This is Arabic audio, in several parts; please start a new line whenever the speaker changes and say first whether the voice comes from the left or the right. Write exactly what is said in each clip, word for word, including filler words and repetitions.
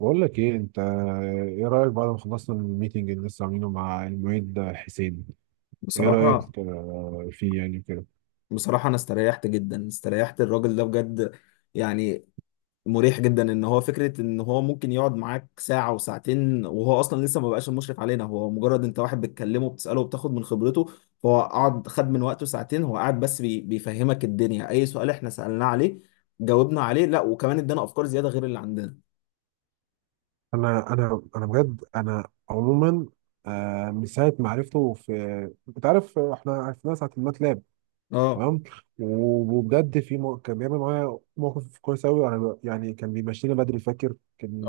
right: بقول لك ايه، انت ايه رايك بعد ما خلصنا من الميتنج اللي لسه عاملينه مع المعيد حسين؟ ايه
left: بصراحة
right: رايك، آه، فيه يعني كده؟
left: بصراحة أنا استريحت جدا، استريحت. الراجل ده بجد، يعني مريح جدا إن هو فكرة إن هو ممكن يقعد معاك ساعة وساعتين وهو أصلا لسه ما بقاش المشرف علينا، هو مجرد أنت واحد بتكلمه، بتسأله وبتاخد من خبرته. فهو قعد خد من وقته ساعتين، هو قاعد بس بي بيفهمك الدنيا. أي سؤال إحنا سألناه عليه جاوبنا عليه، لا وكمان إدانا أفكار زيادة غير اللي عندنا.
right: انا انا انا بجد انا عموما، آه، من ساعه ما عرفته في... انت عارف، احنا عرفناه ساعه الماتلاب،
left: أه
right: تمام. وبجد في مو... كان بيعمل معايا موقف كويس قوي. انا ب- يعني كان بيمشينا بدري، فاكر.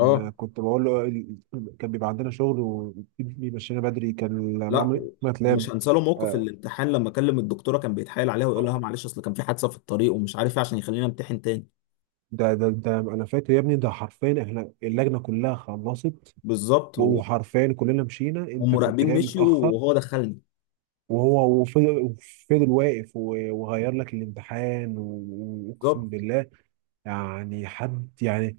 left: أه
right: كنت بقول له ال- كان بيبقى عندنا شغل وبيمشينا بدري، كان
left: لا،
right: معمل ماتلاب.
left: مش هنسى له موقف الامتحان لما كلم الدكتورة كان بيتحايل عليها ويقول لها معلش أصل كان في حادثة في الطريق ومش عارف إيه عشان يخلينا امتحن تاني.
right: ده ده ده، انا فاكر يا ابني. ده حرفيا احنا اللجنه كلها خلصت،
left: بالظبط و-
right: وحرفيا كلنا مشينا، انت كنت
left: ومراقبين
right: جاي
left: مشيوا
right: متاخر.
left: وهو دخلني.
right: وهو وفضل وفضل واقف، و- وغير لك الامتحان، و- واقسم
left: بالظبط.
right: بالله. يعني حد يعني...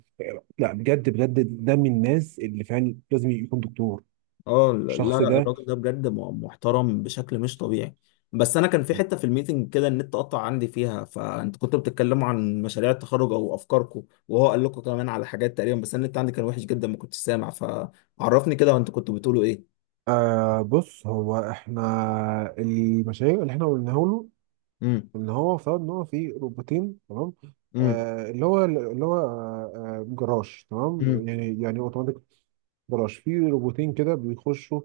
right: لا بجد، بجد ده من الناس اللي فعلا لازم يكون دكتور.
left: اه، لا لا
right: الشخص ده.
left: الراجل ده بجد م- محترم بشكل مش طبيعي. بس انا كان في حته في الميتنج كده النت قطع عندي فيها، فانت كنتوا بتتكلموا عن مشاريع التخرج او افكاركم وهو قال لكم كمان على حاجات تقريبا، بس أنا النت عندي كان وحش جدا، ما كنتش سامع. فعرفني كده، وانت كنتوا بتقولوا ايه؟
right: آه بص، هو احنا، المشاريع اللي احنا قلناها له،
left: امم.
right: ان هو افترض ان هو في روبوتين، تمام.
left: امم.
right: آه اللي هو اللي هو آه آه، جراج، تمام،
left: امم.
right: يعني يعني اوتوماتيك جراج. في روبوتين كده بيخشوا،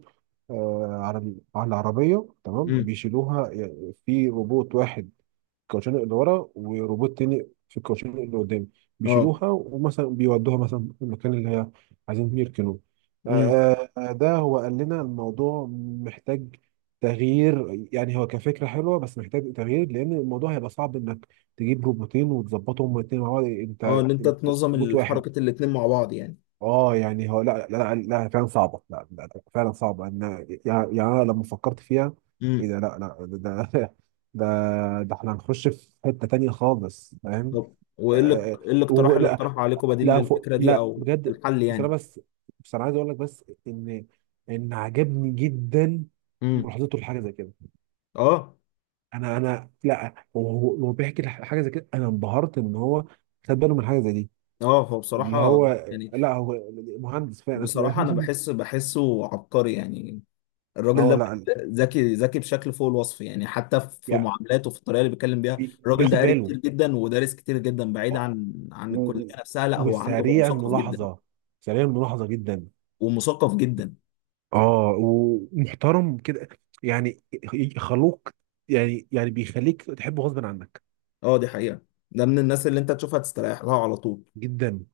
right: آه، على على العربية، تمام،
left: امم.
right: بيشيلوها، يعني في روبوت واحد في الكاوتشين اللي ورا وروبوت تاني في الكاوتشين اللي قدام،
left: اه.
right: بيشيلوها ومثلا بيودوها مثلا المكان اللي هي عايزين فيه يركنوه.
left: امم.
right: آه، آه، ده هو قال لنا الموضوع محتاج تغيير. يعني هو كفكرة حلوة بس محتاج تغيير، لأن الموضوع هيبقى صعب إنك تجيب روبوتين وتظبطهم الاتنين مع بعض. أنت
left: اه، ان انت
right: أنت
left: تنظم
right: روبوت واحد.
left: الحركه الاتنين مع بعض.
right: اه يعني هو، لا لا لا، لا فعلا صعبه، لا، لا، لا فعلا صعبه ان... يعني يعني انا لما فكرت فيها، ايه
left: يعني
right: ده! لا لا ده ده ده, ده احنا هنخش في حته تانية خالص، فاهم؟
left: طب وايه اللي...
right: آه
left: ايه الاقتراح اللي
right: ولا،
left: اقترحه عليكم بديل
right: لا فوق،
left: للفكره دي
right: لا
left: او
right: بجد.
left: الحل
right: بس انا
left: يعني؟
right: بس بس انا عايز اقول لك، بس ان ان عجبني جدا
left: امم.
right: ملاحظته لحاجه زي كده.
left: اه.
right: انا انا، لا وهو وهو بيحكي حاجه زي كده، انا انبهرت ان هو خد باله من حاجه زي دي،
left: اه، هو
right: اللي
left: بصراحه
right: هو...
left: يعني،
right: لا هو مهندس فعلا أنا اسف.
left: بصراحه انا بحس، بحسه عبقري يعني. الراجل
right: هو
left: ده
right: لا
left: ذكي، ذكي بشكل فوق الوصف يعني. حتى في
right: يعني
left: معاملاته، في الطريقه اللي بيتكلم بيها
right: بي-
left: الراجل ده
right: بياخد
left: قاري
right: باله،
left: كتير جدا، ودارس كتير جدا بعيد
right: آه،
left: عن عن
right: و-
left: الكليه
right: و-
left: نفسها. لا هو عنده، هو
right: وسريع
left: مثقف جدا،
right: الملاحظه، سريع الملاحظه جدا.
left: ومثقف جدا.
right: اه ومحترم كده، يعني خلوق، يعني يعني بيخليك تحبه غصب عنك.
left: اه دي حقيقه. ده من الناس اللي انت تشوفها تستريح لها على طول.
right: جدا.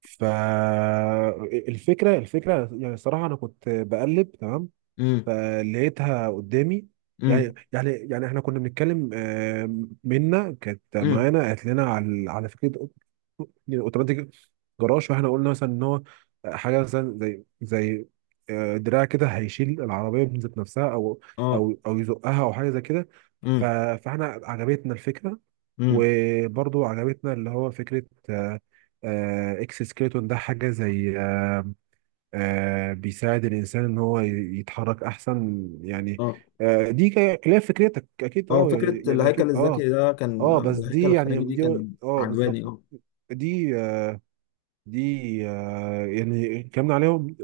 right: فالفكره الفكره الفكرة، يعني الصراحه انا كنت بقلب تمام
left: امم.
right: فلقيتها قدامي.
left: امم.
right: يعني يعني يعني احنا كنا بنتكلم، آه، منا كانت
left: امم.
right: معانا قالت لنا على على فكره اوتوماتيك جراج، فاحنا قلنا مثلا ان هو حاجه مثلا زي زي آه، دراع كده، هيشيل العربيه من ذات نفسها، او
left: اه.
right: او او يزقها، او حاجه زي كده. ف-
left: امم.
right: فاحنا عجبتنا الفكره.
left: امم.
right: وبرضو عجبتنا اللي هو فكره آه، آه، اكس سكيلتون، ده حاجه زي آه، آه، بيساعد الإنسان إن هو ي- يتحرك أحسن، يعني.
left: اه.
right: آه، دي ك- خلاف فكرتك أكيد،
left: اه،
right: أه يعني
left: فكرة
right: يعني
left: الهيكل
right: أكيد أه.
left: الذكي ده كان،
right: أه بس
left: الهيكل
right: دي يعني
left: الخارجي دي
right: دي.
left: كان
right: أه بالظبط،
left: عجباني اه.
right: دي آه، دي، آه، يعني اتكلمنا عليهم.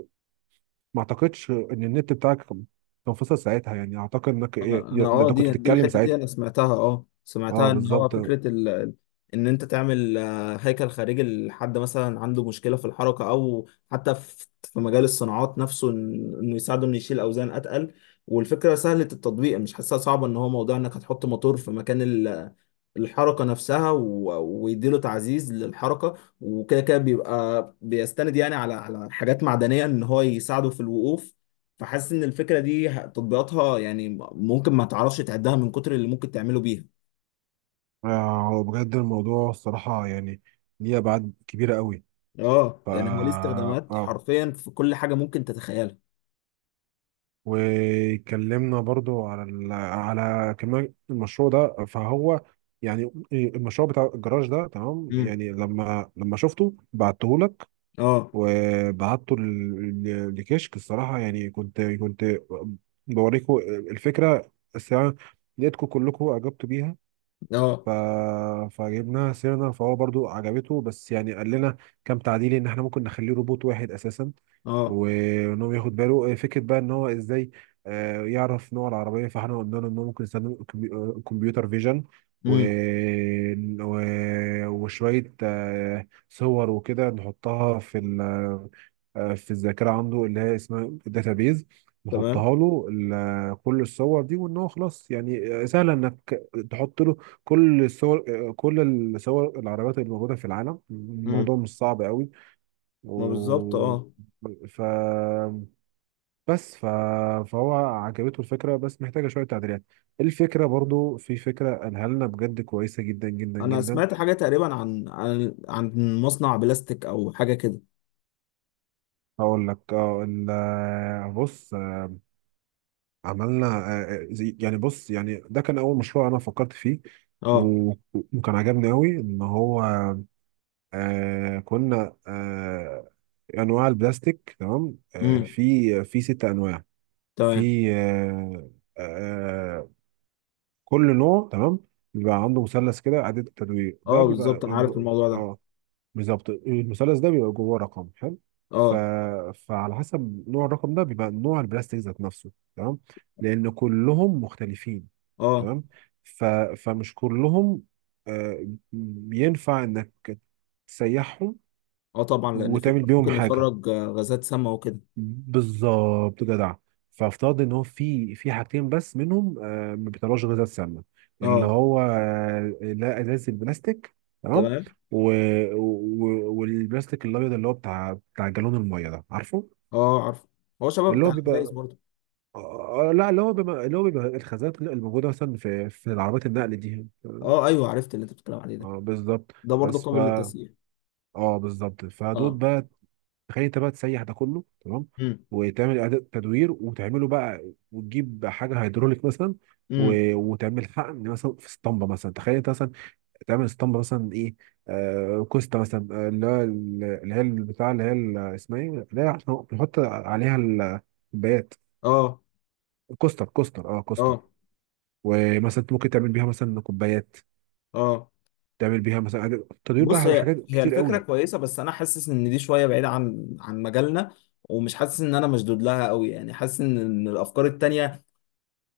right: ما أعتقدش إن النت بتاعك كان كان فصل ساعتها، يعني أعتقد إنك ي-
left: انا
right: ي-
left: انا
right: ده
left: اه
right: أنت كنت
left: دي دي
right: بتتكلم
left: الحتة دي
right: ساعتها.
left: انا سمعتها، اه
right: أه
left: سمعتها ان هو
right: بالظبط.
left: فكرة ال... ال- ان انت تعمل آه، هيكل خارجي لحد مثلا عنده مشكلة في الحركة، او حتى في في مجال الصناعات نفسه، إن- انه يساعده، انه يشيل اوزان اتقل. والفكرة سهلة التطبيق، مش حاسسها صعبة. ان هو موضوع انك هتحط موتور في مكان الحركة نفسها و- ويديله تعزيز للحركة، وكده كده بيبقى بيستند يعني على على حاجات معدنية ان هو يساعده في الوقوف. فحاسس ان الفكرة دي ه- تطبيقاتها يعني م- ممكن ما تعرفش تعدها من كتر اللي ممكن تعمله بيها.
right: آه، بجد الموضوع الصراحة، يعني ليه أبعاد كبيرة قوي.
left: اه
right: ف
left: يعني هو ليه استخدامات
right: اه
left: حرفيا في كل حاجة ممكن تتخيلها.
right: واتكلمنا برضو على ال... على كمان المشروع ده، فهو يعني المشروع بتاع الجراج ده، تمام،
left: امم.
right: يعني لما لما شفته بعته لك،
left: اه.
right: وبعته ل- لكشك. الصراحة يعني كنت كنت بوريكم الفكرة الساعة، لقيتكم كلكم أعجبتوا بيها.
left: اه.
right: ف... فجبناها سيرنا، فهو برضو عجبته، بس يعني قال لنا كام تعديل، ان احنا ممكن نخليه روبوت واحد اساسا،
left: اه.
right: وان هو ياخد باله آه، فكره بقى ان هو ازاي آه، يعرف نوع العربيه. فاحنا قلنا له ان هو ممكن يستخدم الكمبي- الكمبيوتر فيجن، و...
left: امم.
right: و... وشويه آه، صور وكده نحطها في ال... آه، في الذاكره عنده، اللي هي اسمها الداتابيز.
left: تمام.
right: نحطها له ال- كل الصور دي، وان هو خلاص، يعني آه، سهل انك تحط له كل الصور كل الصور العربيات اللي موجوده في العالم،
left: امم.
right: الموضوع مش صعب قوي.
left: ما بالظبط
right: و
left: اه.
right: ف بس ف... فهو عجبته الفكره بس محتاجه شويه تعديلات. الفكره، برضو في فكره قالها لنا بجد كويسه جدا جدا
left: انا
right: جدا.
left: سمعت حاجة تقريبا عن عن عن مصنع بلاستيك او حاجة كده.
right: هقول لك. اه ال- بص، عملنا آه، زي- يعني بص، يعني ده كان اول مشروع انا فكرت فيه،
left: اه.
right: و- وكان عجبني قوي ان هو آه كنا آه انواع البلاستيك، تمام. آه
left: امم.
right: في في ست انواع،
left: تمام.
right: في آه آه كل نوع، تمام، بيبقى عنده مثلث كده إعادة تدوير، ده
left: اه بالظبط،
right: بيبقى...
left: انا عارف الموضوع ده.
right: اه بالظبط، المثلث ده بيبقى جواه رقم حلو. ف...
left: اه.
right: فعلى حسب نوع الرقم ده بيبقى نوع البلاستيك ذات نفسه، تمام، لأن كلهم مختلفين،
left: اه.
right: تمام. ف... فمش كلهم آه ينفع إنك تسيحهم
left: اه طبعا، لان في
right: وتعمل بيهم
left: ممكن
right: حاجه.
left: يخرج آه، غازات سامة وكده.
right: بالظبط جدع. فافترض ان هو في في حاجتين بس منهم آه، ما بيطلعوش غذاء السمنه، اللي
left: اه.
right: هو آه، لا، ازاز البلاستيك، تمام.
left: تمام.
right: و... و... والبلاستيك الابيض اللي هو بتاع بتاع جالون الميه ده، عارفه؟
left: اه عارف. هو شباب
right: اللي هو
left: بتاع الازايز
right: بيبقى
left: برضه.
right: آه، آه، لا، اللي هو بيبقى اللي هو بيبقى الخزانات اللي موجوده مثلا في في العربيات النقل دي، آه،
left: اه ايوه، عرفت اللي انت بتتكلم عليه ده.
right: آه، بالظبط.
left: ده برضه
right: بس ف
left: قابل للتسيير.
right: اه بالظبط، فدول
left: اه.
right: بقى، تخيل انت بقى تسيح ده كله، تمام،
left: امم.
right: وتعمل اعاده تدوير وتعمله بقى، وتجيب حاجه هيدروليك مثلا،
left: امم.
right: و- وتعمل حقن مثلا في اسطمبه مثلا. تخيل انت مثلا تعمل اسطمبه مثلا ايه، آه كوستا مثلا، آه، اللي هو ال- اللي هي البتاع، اللي هي ال- اسمها ايه، اللي هي عشان بنحط عليها ال- الكوبايات.
left: اه.
right: كوستر كوستر اه كوستر
left: اه.
right: ومثلا انت ممكن تعمل بيها مثلا كوبايات،
left: اه،
right: تعمل بيها مثلا إعادة- تدوير بقى،
left: بص
right: على
left: هي
right: حاجات
left: هي
right: كتير
left: الفكره
right: قوي.
left: كويسه، بس انا حاسس ان دي شويه بعيده عن عن مجالنا، ومش حاسس ان انا مشدود لها قوي يعني. حاسس ان إن الافكار التانيه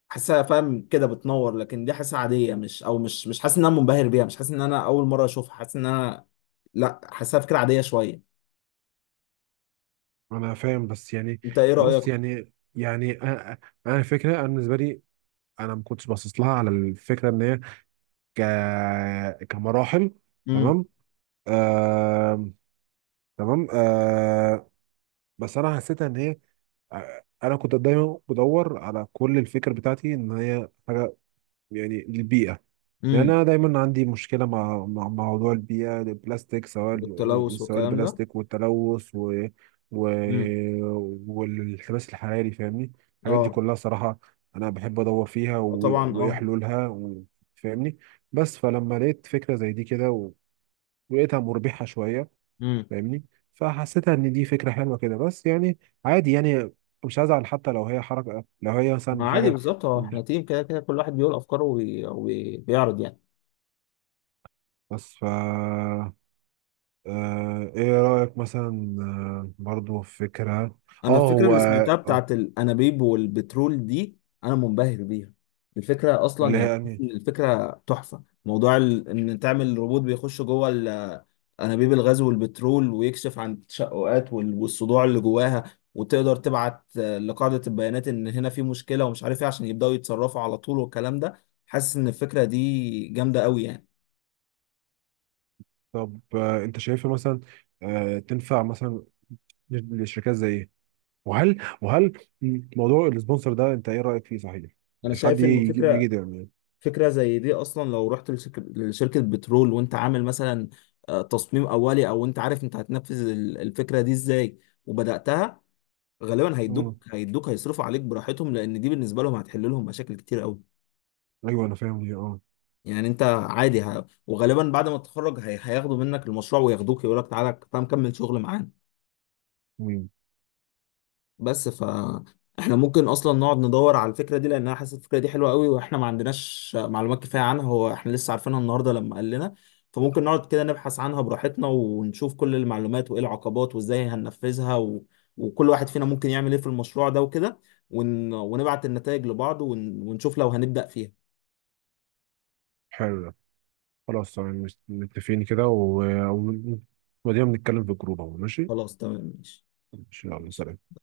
left: حاسسها فاهم كده بتنور، لكن دي حاسسها عاديه. مش او مش، مش حاسس ان انا منبهر بيها، مش حاسس ان انا اول مره اشوفها. حاسس ان انا، لا حاسسها فكره عاديه شويه.
right: انا فاهم بس يعني.
left: انت ايه
right: بص
left: رايك؟
right: يعني، يعني انا أنا الفكره، انا بالنسبه لي، انا ما كنتش باصص لها على الفكره ان هي ك... كمراحل،
left: امم.
right: تمام، آه... تمام، آه... بس انا حسيتها ان هي آه، انا كنت دايما بدور على كل الفكره بتاعتي ان هي حاجه يعني للبيئه. يعني
left: امم.
right: انا دايما عندي مشكله مع مع مع موضوع البيئه، البلاستيك، سواء ال-
left: والتلوث
right: سواء
left: والكلام ده.
right: البلاستيك والتلوث، و... و...
left: امم.
right: والانحباس الحراري، فاهمني؟ الحاجات دي
left: اه.
right: كلها صراحه انا بحب ادور فيها و...
left: آه طبعا
right: وايه
left: اه.
right: حلولها، و... فاهمني؟ بس فلما لقيت فكره زي دي كده، و... ولقيتها مربحه شويه،
left: امم.
right: فاهمني، فحسيتها ان دي فكره حلوه كده، بس يعني عادي يعني. مش هزعل حتى لو هي حركه، لو هي مثلا
left: ما عادي
right: حاجه.
left: بالظبط اه، احنا تيم كده كده كل واحد بيقول افكاره وبيعرض يعني.
right: بس ف آه، ايه رأيك مثلا، آه، برضو في فكرة،
left: انا
right: اه
left: الفكره
right: هو
left: اللي سمعتها
right: اه
left: بتاعت الانابيب والبترول دي انا منبهر بيها. الفكره اصلا
right: اللي
left: يعني،
right: هي يعني...
left: الفكره تحفه. موضوع ال- ان تعمل روبوت بيخش جوه ال- انابيب الغاز والبترول ويكشف عن التشققات وال- والصدوع اللي جواها، وتقدر تبعت آه، لقاعده البيانات ان هنا في مشكله ومش عارف ايه عشان يبداوا يتصرفوا على طول والكلام ده. حاسس ان الفكره دي جامده قوي يعني.
right: طب آه، انت شايفها مثلا آه، تنفع مثلا لشركات زي ايه؟ وهل وهل موضوع السبونسر ده انت ايه رأيك فيه، صحيح؟
left: انا
right: حد
left: شايف ان
right: يجي يجي
left: الفكره،
right: ده، يعني...
left: فكرة زي دي أصلا لو رحت لشك- لشركة بترول، وأنت عامل مثلا آه، تصميم أولي، أو أنت عارف أنت هتنفذ ال- الفكرة دي إزاي وبدأتها، غالبا
right: مم.
left: هيدوك هيدوك هيصرفوا عليك براحتهم، لأن دي بالنسبة لهم هتحل لهم مشاكل كتير أوي.
right: ايوه انا فاهم دي، اه
left: يعني أنت عادي ه... وغالبا بعد ما تتخرج هي... هياخدوا منك المشروع وياخدوك، يقول لك تعالى تعالى نكمل شغل معانا.
right: مم.
left: بس ف احنا ممكن اصلا نقعد ندور على الفكره دي لانها، حاسس الفكره دي حلوه قوي، واحنا ما عندناش معلومات كفايه عنها. هو احنا لسه عارفينها النهارده لما قال لنا. فممكن نقعد كده نبحث عنها براحتنا ونشوف كل المعلومات وايه العقبات وازاي هننفذها، و... وكل واحد فينا ممكن يعمل ايه في المشروع ده وكده، ون... ونبعت النتائج لبعض، ون... ونشوف لو هنبدأ فيها.
right: حلو ده، خلاص تمام، متفقين كده، و... و... ودينا بنتكلم في الجروب اهو، ماشي.
left: خلاص تمام ماشي.
right: ان شاء الله،
left: ماشي.
right: سلام.